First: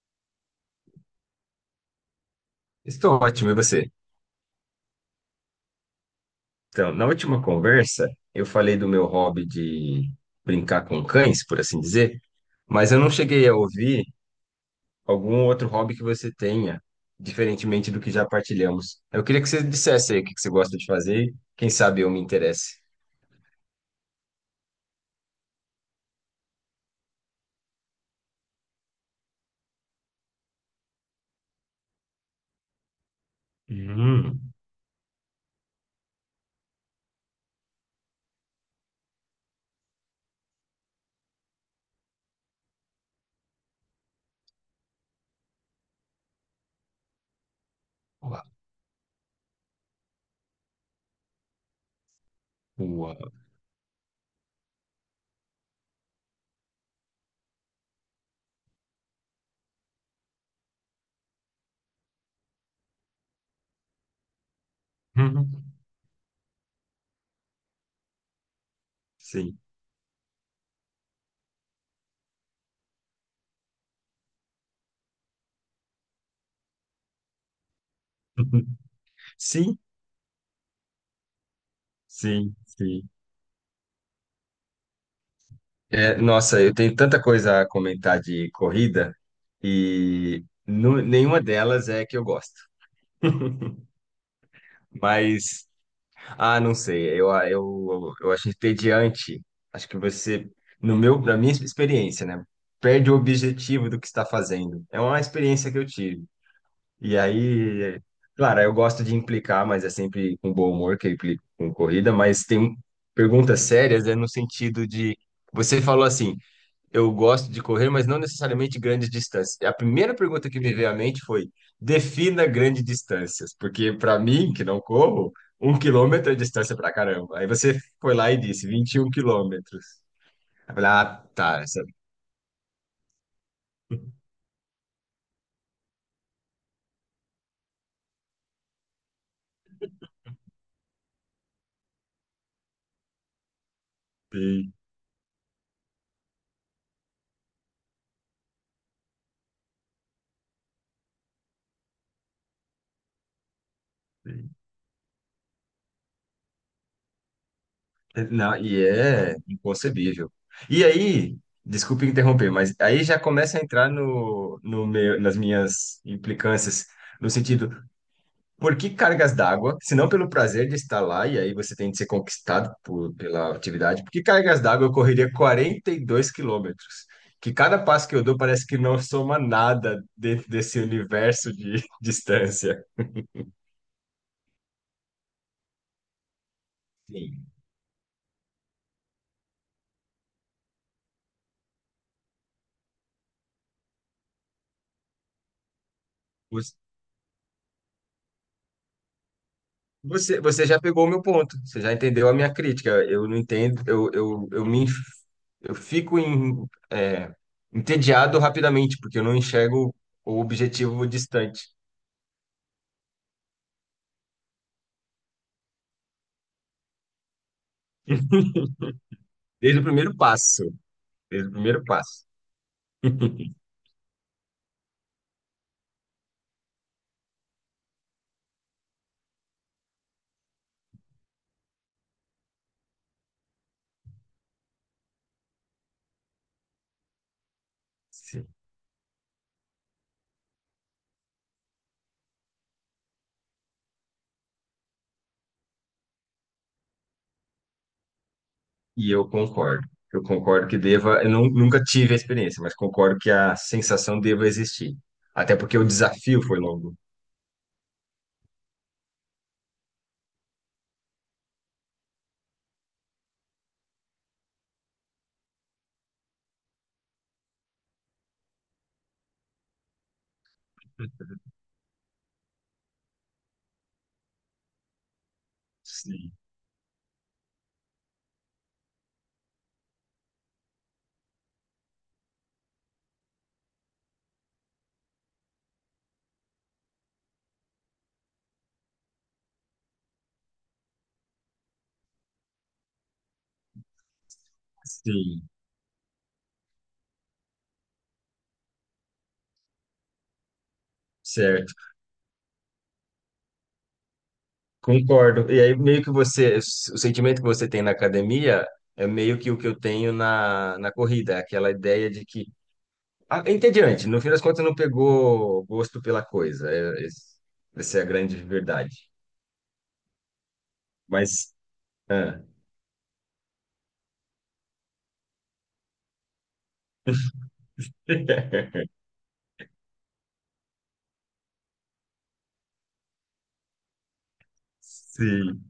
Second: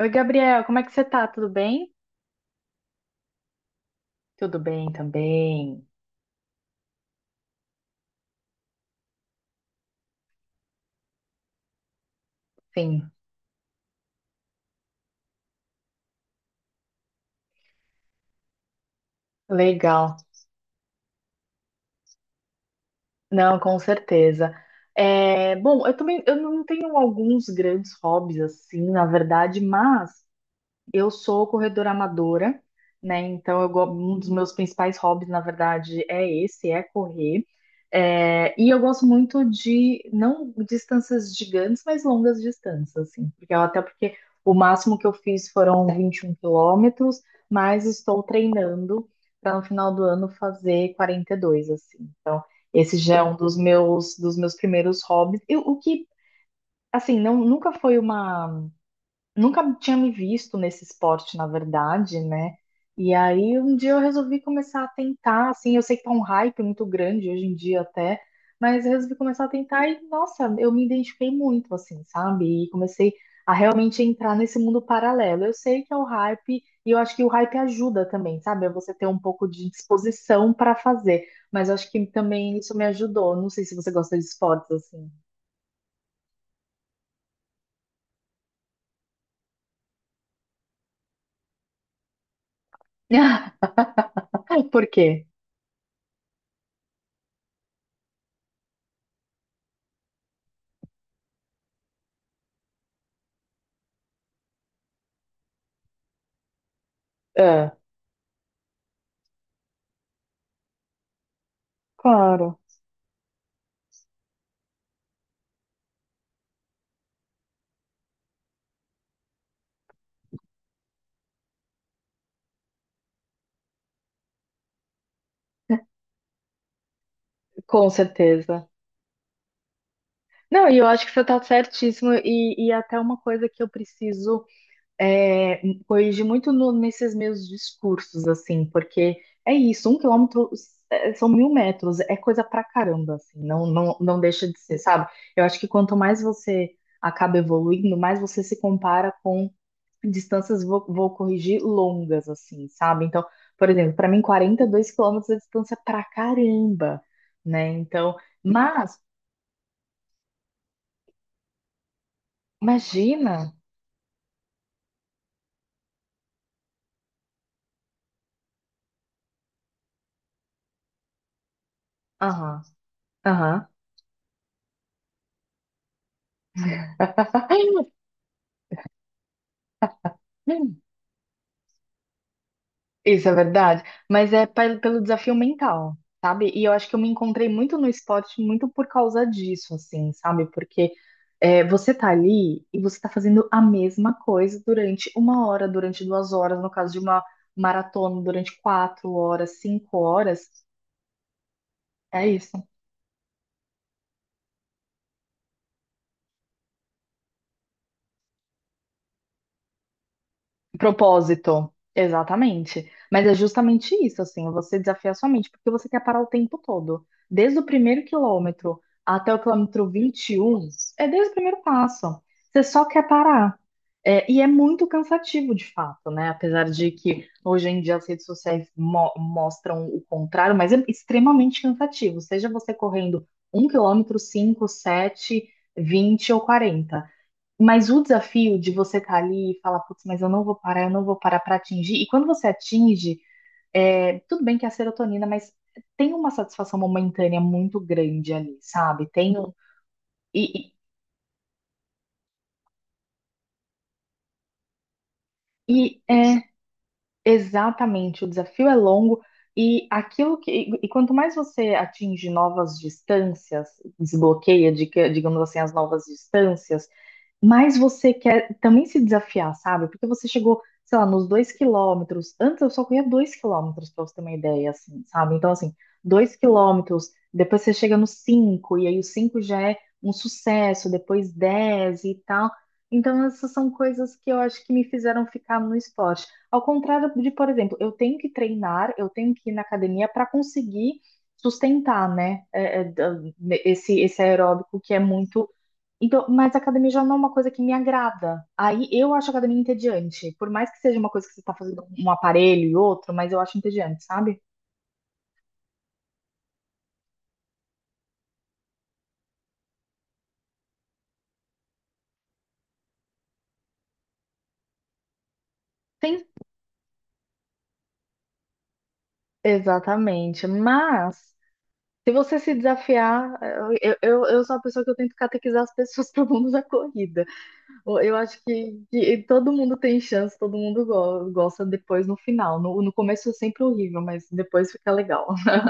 Oi, Gabriel, como é que você tá? Tudo bem? Estou ótimo, e você? Tudo bem também. Então, na última conversa, eu falei do meu hobby de brincar com cães, por assim dizer, mas eu não Sim, cheguei a ouvir algum outro hobby que você tenha, diferentemente do que já partilhamos. Eu queria que você dissesse legal. aí o que você gosta de fazer, e quem sabe eu me interesse. Não, com certeza. Bom, eu também eu não tenho alguns grandes hobbies assim, na verdade, mas eu sou corredora amadora, né? Então, um dos Hum, meus principais hobbies, na verdade, é esse, é correr. E eu gosto muito de, não distâncias gigantes, mas longas distâncias, assim. Até porque o máximo que eu fiz foram 21 quilômetros, mas estou ua- treinando para no final do ano fazer 42, assim. Então, esse já é ua- um dos meus primeiros hobbies. Eu- o que, assim, não, nunca foi uma nunca tinha me visto nesse esporte, na verdade, né? E aí um dia eu resolvi começar a tentar, assim. hum, Eu sei que tá um hype muito grande hoje em dia até, mas eu resolvi começar a Sim. tentar e, nossa, eu me identifiquei muito, assim, sabe? E comecei a realmente entrar nesse mundo paralelo. Eu sei que é o hype e eu acho que o hype ajuda também, sabe? É você ter um pouco de Sim, disposição para fazer, mas eu acho que sim, também isso me sim. ajudou. Não sei se você gosta de esportes, assim. É, nossa, eu tenho tanta coisa a comentar de corrida e nenhuma delas é que eu gosto. Por quê? Mas, ah, não sei, eu acho entediante. Acho que você, no meu, na minha experiência, né, perde o objetivo do que está fazendo. É uma experiência que eu tive. E É, aí, claro, eu gosto de implicar, mas é sempre com bom humor que eu implico com corrida, mas claro. tem perguntas sérias, é no sentido de, você falou assim, eu gosto de correr, mas não necessariamente grandes distâncias. A primeira pergunta que me veio à mente foi: defina grandes distâncias, porque para mim, que não corro, um quilômetro é distância pra caramba. Aí você Com foi lá e disse certeza. 21 quilômetros. Não, Eu e eu falei, acho que você ah, está tá. Essa... certíssimo, e até uma coisa que eu preciso é, corrigir muito nesses meus discursos, assim, porque é isso, um quilômetro é, são 1000 metros, é coisa pra caramba, assim. Não, não, não deixa de Sim, ser, sabe? Eu acho que quanto mais você acaba evoluindo, mais você se compara com distâncias, vou corrigir, longas, assim, sabe? Então, por exemplo, para mim, sim. 42 quilômetros é distância pra caramba, né? Então. Não, e Mas é inconcebível. E aí, desculpe interromper, mas aí já imagina. começa a entrar no, no meu, nas minhas implicâncias, no sentido. Por que cargas d'água? Se não pelo prazer de estar lá, e aí você tem de ser Aham, conquistado pela aham. atividade, por que cargas d'água eu correria 42 quilômetros? Que cada passo que eu dou parece que não soma nada dentro desse universo de distância. Isso é verdade. Mas é pelo desafio mental, sabe? E eu acho que eu me Sim. encontrei muito no esporte, muito por causa disso, assim, sabe? Porque é, você tá ali e você tá fazendo a mesma coisa durante uma hora, durante duas horas, no Os- caso de uma maratona, durante quatro horas, cinco Você, horas. Já pegou o meu ponto, você já É entendeu a minha isso. crítica. Eu não entendo, eu fico em, é, entediado rapidamente, porque eu não enxergo o objetivo distante. Propósito, exatamente. Mas é justamente isso, assim, você desafiar sua mente, porque você quer parar o tempo todo. Desde o primeiro quilômetro até o Desde o quilômetro primeiro vinte e passo, um é desde o desde o primeiro primeiro passo. passo. Você só quer parar. É, e é muito cansativo, de fato, né? Apesar de que hoje em dia as redes sociais mostram o contrário, mas é extremamente cansativo. Seja você correndo um quilômetro, cinco, sete, vinte ou quarenta, mas o Sim. desafio de você estar ali e falar, putz, mas eu não vou parar, eu não vou parar para atingir. E quando você atinge, é, tudo bem que é a serotonina, mas tem uma satisfação momentânea muito grande ali, sabe? E eu Tem um, concordo. Eu concordo e, e que deva. Eu nunca tive a experiência, mas concordo que a sensação deva existir. Até porque o e é desafio foi longo. exatamente, o desafio é longo e aquilo que e quanto mais você atinge novas distâncias, desbloqueia, digamos assim, as novas distâncias. Mas você quer também se desafiar, sabe? Porque você chegou, sei lá, nos dois quilômetros. Antes eu só corria dois quilômetros, pra você ter uma ideia, assim, sabe? Então, assim, Sim, dois quilômetros, depois você chega nos cinco, e aí os cinco já é um sucesso, depois dez e tal. Então, essas são coisas que eu acho que me fizeram ficar no esporte. Ao contrário de, por exemplo, eu tenho que treinar, eu tenho que ir na academia para conseguir sustentar, né? Esse, esse aeróbico que é sim, muito então, mas a academia já não é uma coisa que me agrada. Aí eu acho a academia entediante. Por mais que seja uma coisa que você está certo. fazendo um aparelho e outro, mas eu acho entediante, sabe? Concordo. E aí, meio que você, o sentimento que você tem na academia é meio que o que eu tenho na corrida, é aquela ideia de que. Ah, é entediante, no fim das contas não pegou gosto Sim. pela coisa. Essa é a grande verdade. Exatamente. Mas, Mas, se você ah. se desafiar, eu sou a pessoa que eu tento catequizar as pessoas para o mundo da corrida. Eu acho que, que todo mundo tem chance, todo mundo gosta depois no final. No começo é sempre horrível, mas depois fica legal. Sim.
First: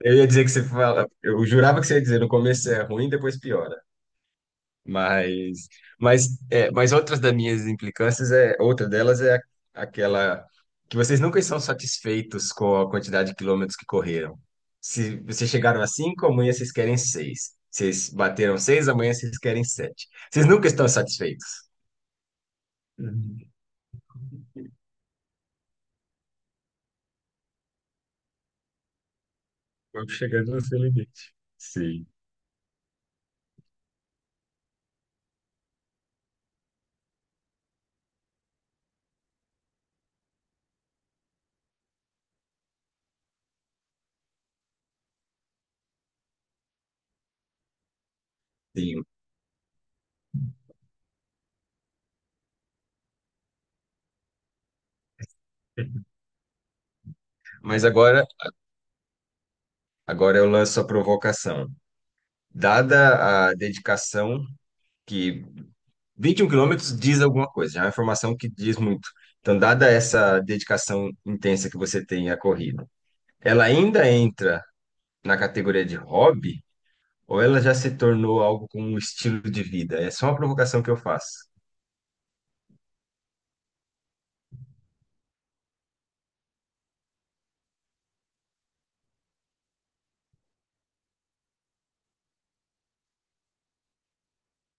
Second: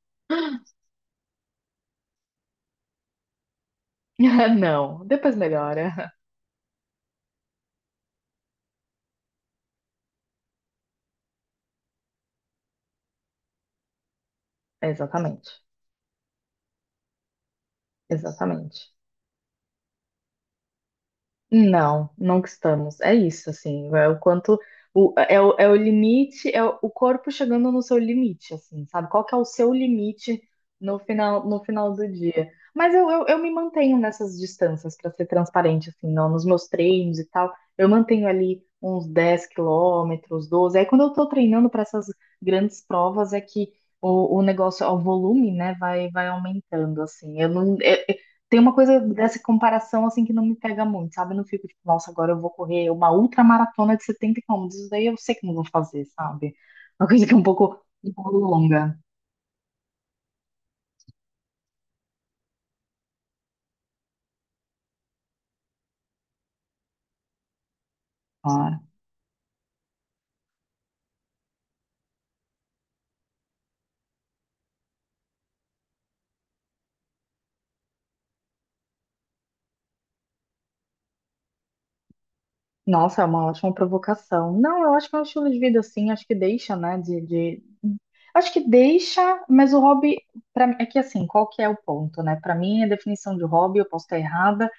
Eu ia dizer que você fala, eu jurava que você ia dizer, no começo é ruim, depois piora. Não, depois Mas, melhora. É, mas outras das minhas implicâncias é, outra delas é aquela que vocês nunca estão satisfeitos com a quantidade de quilômetros que correram. Se vocês Exatamente. chegaram a cinco, amanhã vocês querem seis. Vocês bateram seis, Exatamente. amanhã vocês querem sete. Vocês nunca estão satisfeitos. Não, nunca estamos. É Uhum. isso, assim, é o quanto é o limite, é o corpo chegando no seu limite, assim, sabe? Qual que é o seu Vamos limite chegando no seu no limite. final, no final Sim. do dia? Mas eu me mantenho nessas distâncias, para ser transparente, assim, não, nos meus treinos e tal, eu mantenho ali uns 10 quilômetros, 12. Aí quando eu tô treinando para essas grandes provas é que o negócio, o volume, né, vai aumentando, assim. Eu não, tem uma coisa Sim. dessa comparação assim que não me pega muito, sabe? Eu não fico tipo, nossa, agora eu vou correr uma ultramaratona de 70 quilômetros. Isso daí eu sei que não vou fazer, sabe? É uma coisa que é Mas um agora, pouco longa. agora eu lanço a provocação. Dada a dedicação que 21 quilômetros diz alguma coisa, já é uma informação que diz Claro. muito. Então, dada essa dedicação intensa que você tem à corrida, ela ainda entra na categoria de hobby ou ela já se tornou algo com um estilo de vida? É só uma provocação que eu faço. Nossa, é uma ótima provocação. Não, eu acho que é um estilo de vida assim, acho que deixa, né? De... acho que deixa, mas o hobby, pra... é que assim, qual que é o ponto, né? Para mim, a definição de hobby, eu posso estar errada,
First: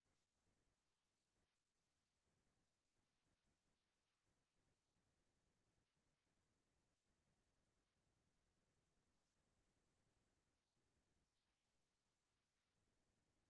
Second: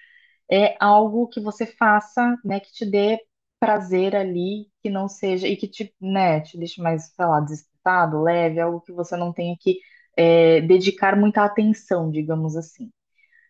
é algo que você faça, né, que te dê prazer ali, que não seja, e que te, né, te deixe mais, sei lá, desesperado, leve, algo que você não tenha que dedicar muita atenção, digamos assim.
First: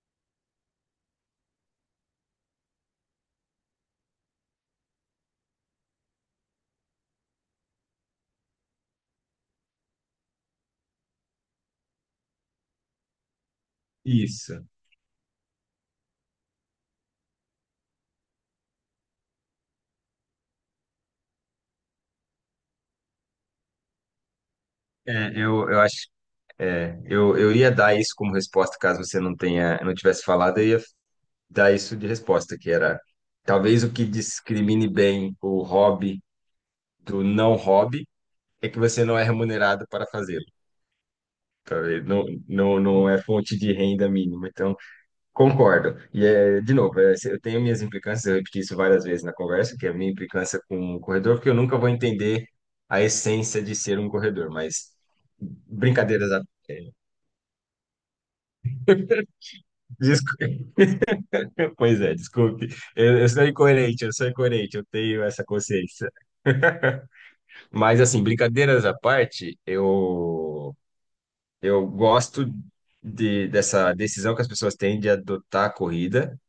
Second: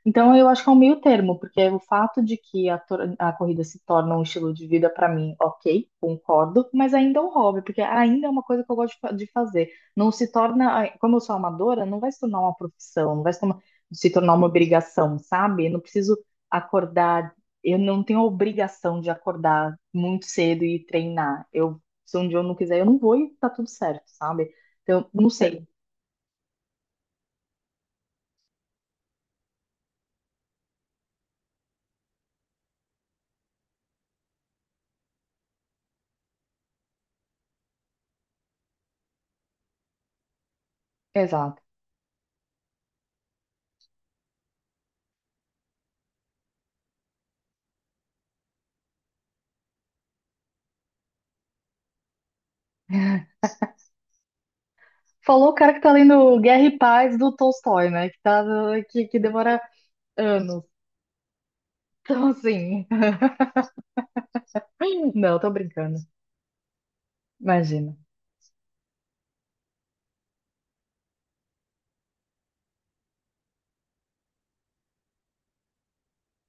Então, eu acho que é um meio termo, porque é o fato de que a corrida se torna um estilo de vida para mim, ok, concordo, mas ainda é um hobby, porque ainda é uma coisa que eu gosto de de fazer. Não se torna, como eu sou amadora, não vai se tornar uma profissão, não vai se tornar, se tornar uma Isso. obrigação, sabe? Eu não preciso acordar, eu não tenho a obrigação de acordar muito cedo e treinar. Eu, se um dia eu não quiser, eu não vou e tá tudo certo, sabe? Então, não É, sei. Eu acho, é, eu ia dar isso como resposta caso você não tivesse falado, eu ia dar isso de resposta, que era talvez o que discrimine bem o hobby do não hobby é que você não é remunerado para fazer. Exato. Tá, e não, não, não é fonte de renda mínima, então concordo. E é, de novo, eu tenho minhas implicâncias, eu repeti isso várias vezes na conversa, que é a minha implicância com o corredor, porque eu nunca vou entender a essência de ser um corredor, mas Falou o cara que tá brincadeiras lendo à... Guerra e Paz do Tolstói, né? Que, tá, que demora anos. Desculpe. Pois é, Então, desculpe. assim. Eu sou incoerente, eu sou incoerente, eu tenho Não, essa tô brincando. consciência. Imagina. Mas assim, brincadeiras à parte, eu gosto dessa decisão que as pessoas têm de adotar a corrida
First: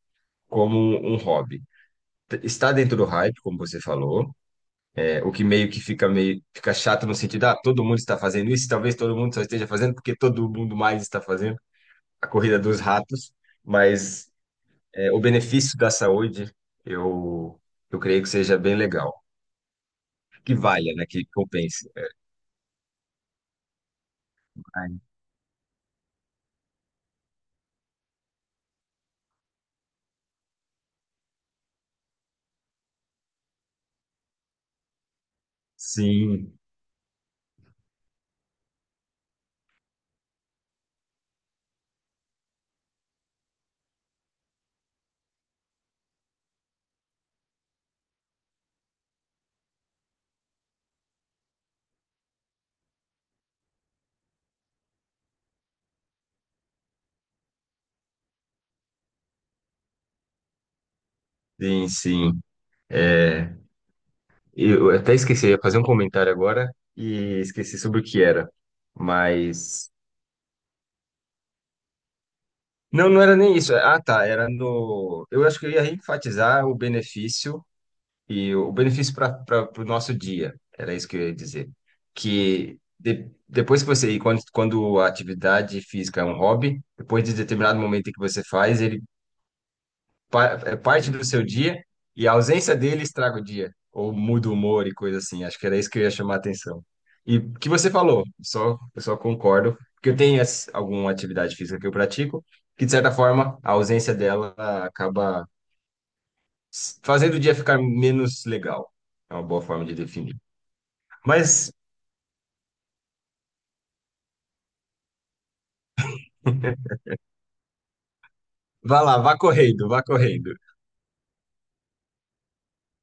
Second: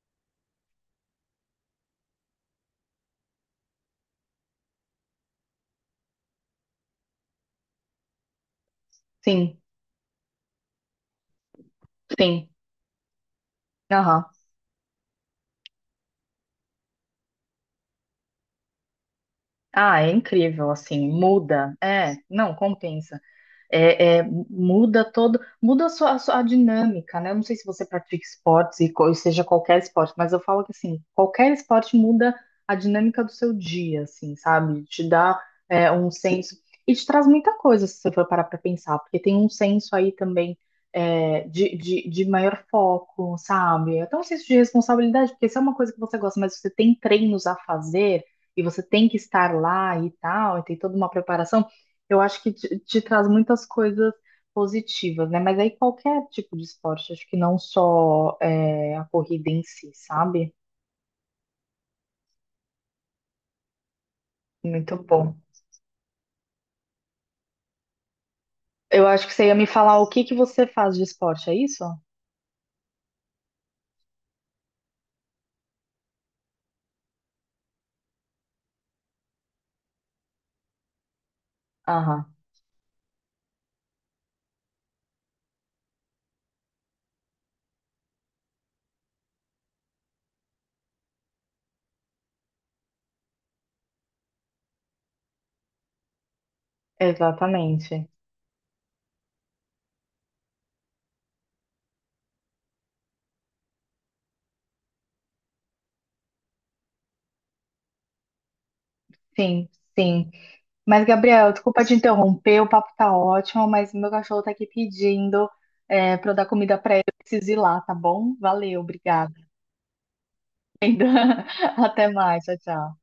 como um hobby. Está dentro do hype, como você falou. É, o que meio que fica chato no sentido, ah, todo mundo está fazendo isso, talvez todo mundo só Sim, esteja fazendo porque todo mundo mais está fazendo a sim. corrida dos ratos, Aham. mas é, o benefício da saúde, eu eu creio que seja bem legal, Ah, é que incrível, valha, né, assim. que Muda. compense. É, não, compensa. Ai, Muda todo, muda a sua dinâmica, né? Eu não sei se você pratica esportes e seja qualquer esporte, mas eu falo que assim, qualquer esporte muda a dinâmica do seu dia, assim, sabe? Te dá um senso sim, e te traz muita coisa se você for parar para pensar, porque tem um senso aí também de maior foco, sabe? Até um senso de responsabilidade, porque se é uma coisa que você gosta, mas você tem treinos a fazer e você tem que estar lá e tal, e tem toda uma preparação. Eu acho que te traz muitas coisas positivas, né? Mas aí qualquer tipo de esporte, acho que não só é, a corrida em si, sabe? sim, sim. É, eu Muito até bom. esqueci, eu ia fazer um comentário agora e esqueci sobre o que era, Eu acho que você ia me mas falar o que que você faz de esporte, é isso? não, não era nem isso. É, ah, tá. Era no. Eu acho que eu ia enfatizar o benefício e o benefício para o nosso dia. Era isso que eu ia dizer. Aham, Depois que você. E quando a atividade física é um hobby, depois de determinado momento em que você faz, ele é parte do seu dia e a ausência dele estraga o dia, ou muda o humor e coisa assim. Acho que era isso que eu ia chamar a atenção. E o que você exatamente. falou, só, eu só concordo, porque eu tenho alguma atividade física que eu pratico, que de certa forma a ausência dela acaba fazendo o dia ficar menos legal. É uma boa Sim, forma de sim. definir. Mas, Gabriel, Mas desculpa te interromper, o papo tá ótimo, mas meu cachorro tá aqui pedindo pra eu dar comida pra ele, eu preciso ir lá, tá bom? Valeu, vá lá, obrigada. vá correndo, vá correndo. Até mais, tchau, tchau.